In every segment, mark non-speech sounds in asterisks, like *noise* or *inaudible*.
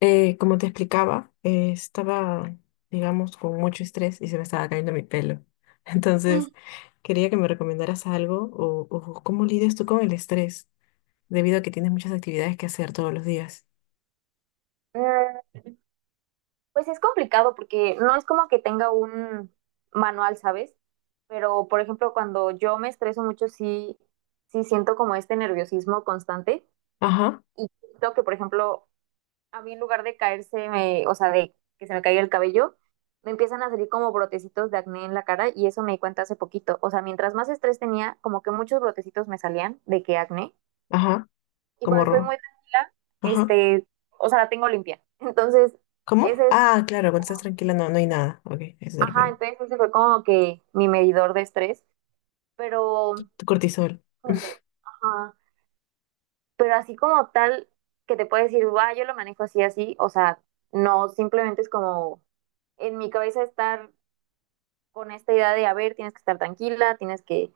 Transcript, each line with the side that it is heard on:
left: Como te explicaba, estaba, digamos, con mucho estrés y se me estaba cayendo mi pelo. *laughs*
right: Mm.
left: Entonces, quería que me recomendaras algo o cómo lidias tú con el estrés, debido a que tienes muchas actividades que hacer todos los días.
right: Pues es complicado porque no es como que tenga un manual, ¿sabes? Pero, por ejemplo, cuando yo me estreso mucho, sí, sí siento como este nerviosismo constante
left: Ajá,
right: y siento que, por ejemplo, a mí en lugar de caerse, o sea, de que se me caiga el cabello, me empiezan a salir como brotecitos de acné en la cara y eso me di cuenta hace poquito. O sea, mientras más estrés tenía, como que muchos brotecitos me salían de que acné
left: ajá,
right: y
left: como,
right: cuando estoy muy tranquila,
left: ajá,
right: este, o sea, la tengo limpia. *laughs* Entonces.
left: ¿cómo?
right: Ese es
left: Ah, claro, cuando estás tranquila no hay nada. Ok, eso te
right: Ajá,
left: refiere.
right: entonces ese fue como que mi medidor de estrés, pero,
left: Tu cortisol.
right: ajá, pero así como tal, que te puedo decir, va, yo lo manejo así, así, o sea, no, simplemente es como en mi cabeza estar con esta idea de, a ver, tienes que estar tranquila, tienes que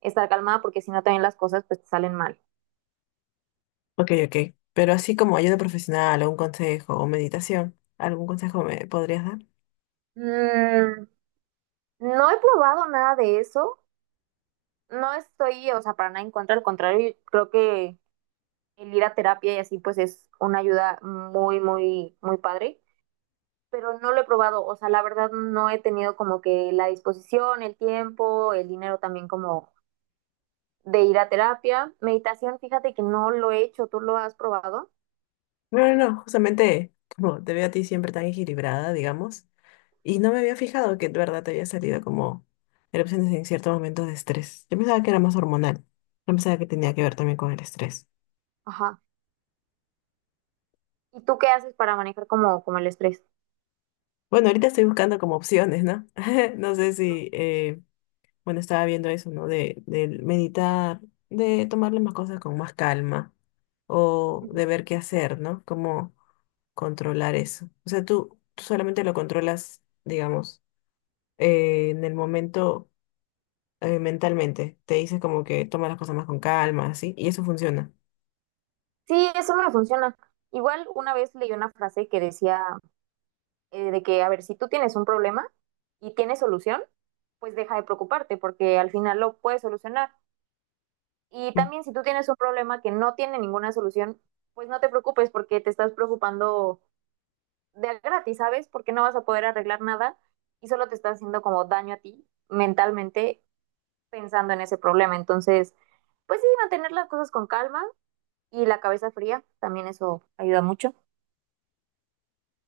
right: estar calmada, porque si no también las cosas pues te salen mal.
left: Ok, ok. Pero así como ayuda profesional o un consejo o meditación, ¿algún consejo me podrías dar?
right: Mm, no he probado nada de eso, no estoy, o sea, para nada en contra, al contrario, creo que el ir a terapia y así pues es una ayuda muy, muy, muy padre, pero no lo he probado. O sea, la verdad no he tenido como que la disposición, el tiempo, el dinero también como de ir a terapia. Meditación, fíjate que no lo he hecho, ¿tú lo has probado?
left: No, no, no, justamente como te veo a ti siempre tan equilibrada, digamos, y no me había fijado que de verdad te había salido como erupciones en ciertos momentos de estrés. Yo pensaba que era más hormonal, no pensaba que tenía que ver también con el estrés.
right: Ajá. ¿Y tú qué haces para manejar como el estrés?
left: Bueno, ahorita estoy buscando como opciones, ¿no? *laughs* No sé si, bueno, estaba viendo eso, ¿no? Del meditar, de tomar las cosas con más calma, o de ver qué hacer, ¿no? Cómo controlar eso. O sea, tú solamente lo controlas, digamos, en el momento mentalmente. Te dice como que toma las cosas más con calma, así, y eso funciona.
right: Sí, eso me funciona. Igual una vez leí una frase que decía de que, a ver, si tú tienes un problema y tienes solución, pues deja de preocuparte porque al final lo puedes solucionar. Y
left: Mm,
right: también si tú tienes un problema que no tiene ninguna solución, pues no te preocupes porque te estás preocupando de a gratis, ¿sabes? Porque no vas a poder arreglar nada y solo te estás haciendo como daño a ti mentalmente pensando en ese problema. Entonces, pues sí, mantener las cosas con calma y la cabeza fría, también eso ayuda mucho.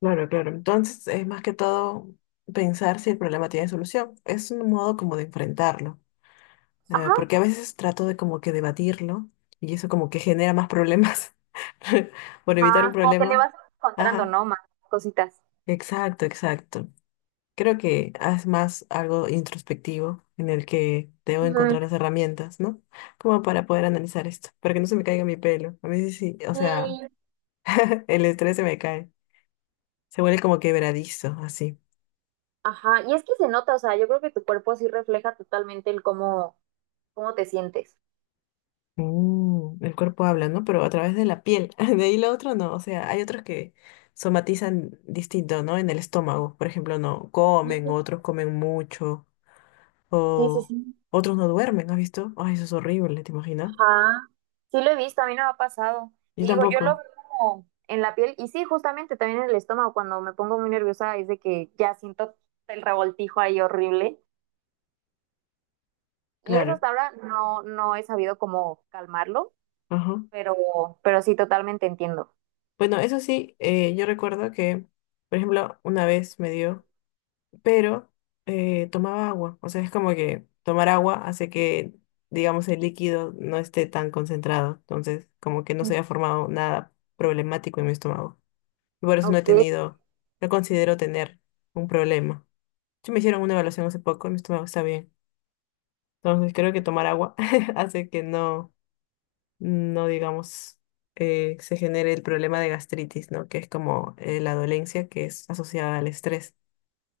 left: claro, claro. Entonces es más que todo pensar si el problema tiene solución. Es un modo como de enfrentarlo,
right: Ajá,
left: porque a veces trato de como que debatirlo y eso como que genera más problemas *laughs* por evitar un
right: ajá, como que le
left: problema.
right: vas encontrando,
left: Ajá,
right: ¿no? Más cositas.
left: exacto, exacto. Creo que es más algo introspectivo en el que debo
right: Ujú.
left: encontrar las herramientas, ¿no? Como para poder analizar esto, para que no se me caiga mi pelo. A veces sí, sí, o sea,
right: Sí.
left: el estrés se me cae. Se vuelve como quebradizo, así.
right: Ajá, y es que se nota, o sea, yo creo que tu cuerpo sí refleja totalmente el cómo te sientes.
left: Mm, el cuerpo habla, ¿no? Pero a través de la piel. *laughs* De ahí lo otro no. O sea, hay otros que somatizan distinto, ¿no? En el estómago. Por ejemplo, no comen, otros comen mucho.
right: Sí, sí,
left: O
right: sí.
left: otros no duermen, ¿no ¿has visto? Ay, eso es horrible, ¿te imaginas?
right: Ajá. Sí lo he visto, a mí no me ha pasado.
left: Yo
right: Te digo, yo lo
left: tampoco,
right: veo como en la piel y sí, justamente también en el estómago cuando me pongo muy nerviosa es de que ya siento el revoltijo ahí horrible y eso
left: claro.
right: hasta ahora no he sabido cómo calmarlo,
left: Ajá.
right: pero pero sí totalmente entiendo.
left: Bueno, eso sí, yo recuerdo que, por ejemplo, una vez me dio. Pero tomaba agua. O sea, es como que tomar agua hace que, digamos, el líquido no esté tan concentrado. Entonces, como que no se
right: Mm.
left: haya formado nada problemático en mi estómago. Y por eso no he
right: Ok.
left: tenido, no considero tener un problema. Sí me hicieron una evaluación hace poco y mi estómago está bien. Entonces, creo que tomar agua *laughs* hace que no, no digamos, se genere el problema de gastritis, ¿no? Que es como la dolencia que es asociada al estrés.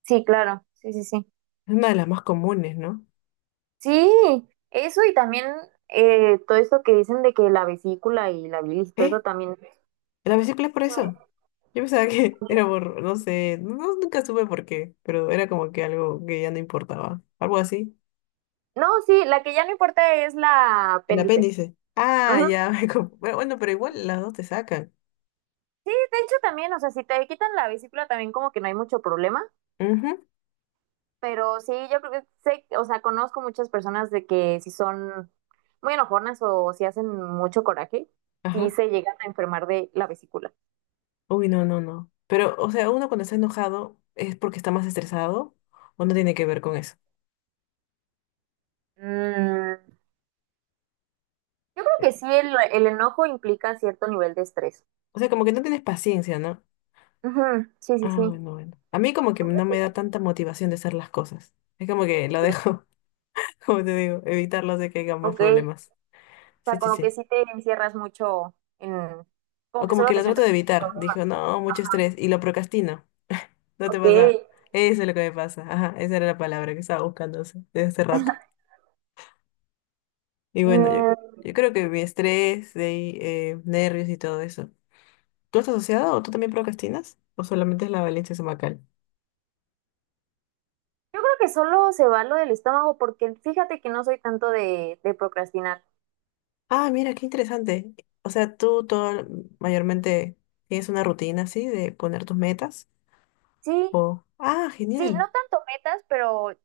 right: Sí, claro. Sí, sí, sí.
left: Es una de las más comunes, ¿no?
right: Sí, eso y también todo esto que dicen de que la vesícula y la bilis, todo eso
left: ¿Eh?
right: también.
left: La vesícula es por eso. Yo pensaba que *laughs* era por, no sé, no, no, nunca supe por qué, pero era como que algo que ya no importaba. Algo así.
right: No, sí, la que ya no importa es la
left: El
right: apéndice.
left: apéndice. Ah, ya. *laughs* Pero bueno, pero igual las dos te sacan.
right: Sí, de hecho también, o sea, si te quitan la vesícula también como que no hay mucho problema,
left: Ujú,
right: pero sí, yo creo que sé, o sea, conozco muchas personas de que si son muy enojonas o si hacen mucho coraje, sí
left: ajá.
right: se llegan a enfermar de la vesícula.
left: Uy, no, no, no. Pero, o sea, uno cuando está enojado es porque está más estresado o no tiene que ver con eso.
right: Mm, yo creo
left: Eh,
right: que sí, el enojo implica cierto nivel de estrés.
left: O sea, como que no tienes paciencia, ¿no?
right: Ujú, sí, sí,
left: Ah,
right: sí.
left: bueno, bueno. A mí como que no me da tanta motivación de hacer las cosas. Es como que lo
right: Ok,
left: dejo, *laughs* como te digo, evitarlo de que haya más
right: ok.
left: problemas.
right: O
left: Sí,
right: sea,
left: sí,
right: como que
left: sí.
right: sí te encierras mucho en, como
left: O
right: que
left: como
right: solo
left: que
right: te
left: lo trato de
right: centras en el
left: evitar. Dijo,
right: problema.
left: no, mucho estrés. Y lo procrastino. ¿No te
right: Ok.
left: pasa? Eso es lo que me pasa. Ajá, esa era la palabra que estaba buscando desde hace rato. Y bueno,
right: Mm.
left: yo creo que mi estrés, de ahí, nervios y todo eso. ¿Tú estás asociado o tú también procrastinas? ¿O solamente es la valencia estomacal?
right: Yo creo que solo se va lo del estómago porque fíjate que no soy tanto de procrastinar.
left: Ah, mira, qué interesante. O sea, tú todo mayormente tienes una rutina así de poner tus metas.
right: Sí,
left: O, ah,
right: sí, no
left: genial.
right: tanto metas, pero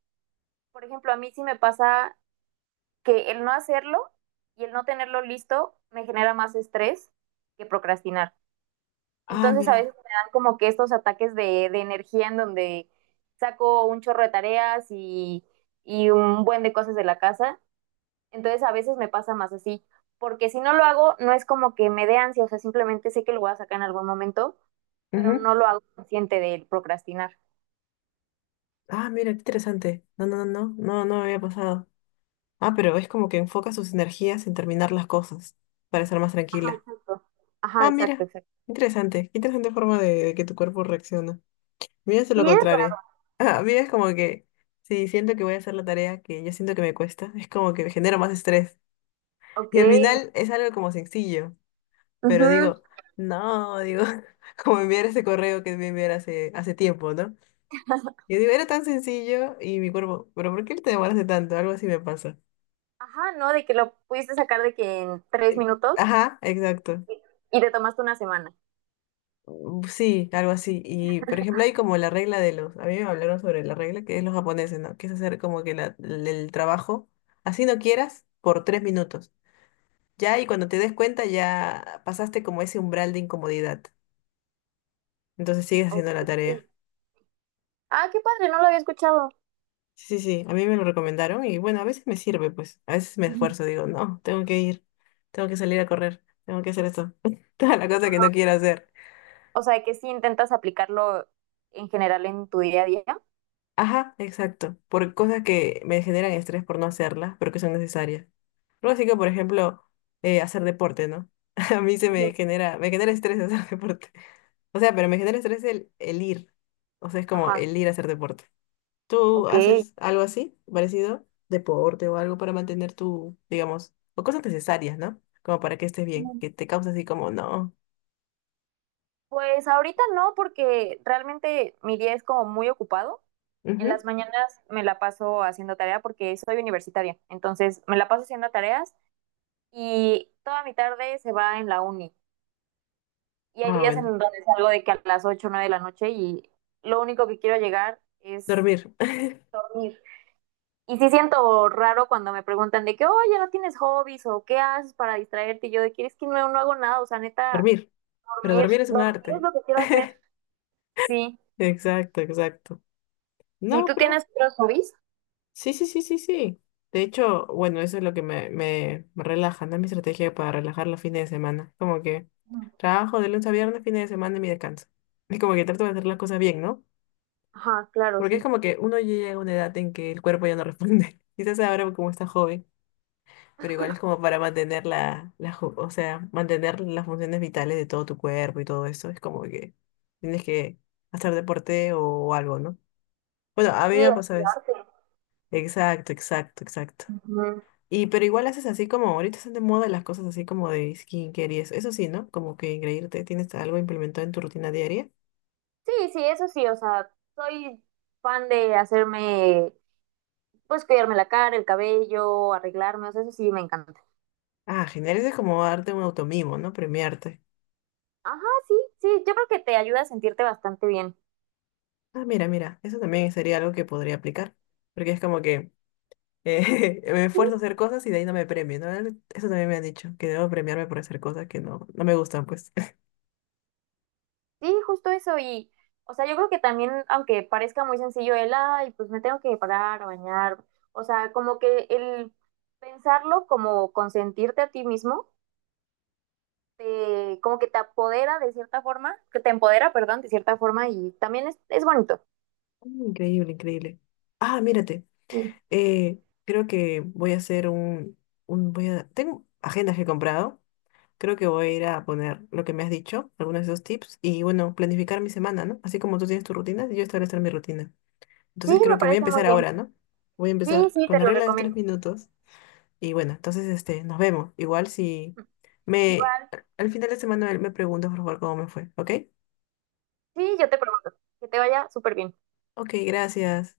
right: por ejemplo, a mí sí me pasa que el no hacerlo y el no tenerlo listo me genera más estrés que procrastinar.
left: Ah,
right: Entonces a veces
left: mira.
right: me dan como que estos ataques de energía en donde saco un chorro de tareas y un buen de cosas de la casa. Entonces a veces me pasa más así, porque si no lo hago, no es como que me dé ansia, o sea, simplemente sé que lo voy a sacar en algún momento pero
left: Ujú.
right: no lo hago consciente del procrastinar.
left: Ah, mira, qué interesante. No, no, no, no, no, no me había pasado. Ah, pero es como que enfoca sus energías en terminar las cosas para ser más
right: Ajá,
left: tranquila.
right: exacto. Ajá,
left: Ah,
right: exacto,
left: mira,
right: exacto.
left: interesante. Qué interesante forma de que tu cuerpo reacciona. Mira, es lo
right: Cierto.
left: contrario. *laughs* Ah, mira, es como que si siento que voy a hacer la tarea que yo siento que me cuesta, es como que me genero más estrés.
right: Ok.
left: Y al final es algo como sencillo, pero
right: Ujú.
left: digo, no, digo, *laughs* como enviar ese correo que me enviar hace tiempo, ¿no?
right: *laughs*
left: Yo digo, era tan sencillo y mi cuerpo, pero ¿por qué te demoraste tanto? Algo así me pasa.
right: Ajá, ¿no? De que lo pudiste sacar de que en 3 minutos
left: Ajá, exacto.
right: y y te tomaste una semana.
left: Mm, sí, algo así. Y por ejemplo, hay como la regla de los, a mí me hablaron sobre la regla que es los japoneses, ¿no? Que es hacer como que el trabajo, así no quieras, por 3 minutos. Ya, y cuando te des cuenta, ya pasaste como ese umbral de incomodidad. Entonces sigues
right: Ok.
left: haciendo la tarea.
right: Ah, qué padre, no lo había escuchado.
left: Sí, sí, sí, a mí me lo recomendaron y bueno, a veces me sirve, pues, a veces me
right: Ujú.
left: esfuerzo, digo, no, tengo que ir, tengo que salir a correr, tengo que hacer esto, *laughs* toda la cosa que
right: Ajá.
left: no quiero hacer.
right: O sea, que sí intentas aplicarlo en general en tu día a día.
left: Ajá, exacto, por cosas que me generan estrés por no hacerlas, pero que son necesarias. Algo así que, por ejemplo, hacer deporte, ¿no? *laughs* A mí se
right: Ujú.
left: me genera estrés *laughs* hacer deporte. O sea, pero me genera estrés el ir. O sea, es como
right: Ajá,
left: el ir a hacer deporte. ¿Tú
right: ok.
left: haces algo así, parecido? Deporte o algo para mantener tu, digamos, o cosas necesarias, ¿no? Como para que estés bien, que te causa así como, no.
right: Pues ahorita no, porque realmente mi día es como muy ocupado. En
left: Ujú.
right: las mañanas me la paso haciendo tarea porque soy universitaria, entonces me la paso haciendo tareas y toda mi tarde se va en la uni. Y hay
left: Ah,
right: días en
left: bueno.
right: donde salgo de que a las 8 o 9 de la noche y lo único que quiero llegar es
left: Dormir. *laughs*
right: dormir. Y sí siento raro cuando me preguntan de que, oye, ¿no tienes hobbies o qué haces para distraerte? Y yo de que es que no, no hago nada, o sea, neta,
left: Dormir. Pero
right: dormir,
left: dormir es un
right: dormir es
left: arte.
right: lo que quiero hacer.
left: *laughs*
right: Sí.
left: Exacto, exacto.
right: Sí,
left: No,
right: ¿tú
left: pero
right: tienes otros hobbies?
left: sí, sí, sí, sí, sí. De hecho, bueno, eso es lo que me relaja, ¿no? Mi estrategia para relajar los fines de semana. Como que trabajo de lunes a viernes, fines de semana y mi descanso. *laughs* Es como que trato de hacer las cosas bien, ¿no?
right: Ajá, claro,
left: Porque es
right: sí.
left: como que uno ya llega a una edad en que el cuerpo ya no responde. *laughs* Quizás ahora como está joven, pero igual es como para mantener o sea, mantener las funciones vitales de todo tu cuerpo y todo eso. Es como que tienes que hacer deporte o algo, ¿no? Bueno, a mí me
right: Y
left: ha pasado eso.
right: activarte.
left: Exacto, exacto, exacto.
right: Ujú.
left: Y pero igual haces así como, ahorita están de moda las cosas así como de skincare y eso. Eso sí, ¿no? Como que engreírte, tienes algo implementado en tu rutina diaria.
right: Sí, sí, eso sí, o sea, soy fan de hacerme, pues cuidarme la cara, el cabello, arreglarme, o sea, eso sí me encanta.
left: Ah, genial, eso es como darte un automimo, ¿no? Premiarte.
right: Ajá, sí, sí, yo creo que te ayuda a sentirte bastante bien.
left: Ah, mira, mira, eso también sería algo que podría aplicar. Porque es como que *laughs* me
right: Sí,
left: esfuerzo a hacer cosas y de ahí no me premio, ¿no? Eso también me han dicho, que debo premiarme por hacer cosas que no, no me gustan, pues.
right: sí, justo eso. Y, o sea, yo creo que también, aunque parezca muy sencillo el, ay, pues me tengo que parar a bañar, o sea, como que el pensarlo como consentirte a ti mismo como que te apodera de cierta forma, que te empodera, perdón, de cierta forma y también es bonito.
left: *laughs* Increíble, increíble. Ah, mírate,
right: Sí.
left: creo que voy a hacer voy a, tengo agendas que he comprado. Creo que voy a ir a poner lo que me has dicho, algunos de esos tips, y bueno, planificar mi semana, ¿no? Así como tú tienes tu rutina, yo establecer mi rutina.
right: Sí,
left: Entonces
right: me
left: creo que voy a
right: parece muy
left: empezar
right: bien.
left: ahora, ¿no? Voy a
right: Sí,
left: empezar
right: sí,
left: con
right: te
left: la
right: lo
left: regla de los tres
right: recomiendo.
left: minutos. Y bueno, entonces este, nos vemos. Igual si me
right: Igual,
left: al final de semana me preguntas, por favor, cómo me fue, ¿ok?
right: sí, yo te pregunto, que te vaya súper bien.
left: Ok, gracias.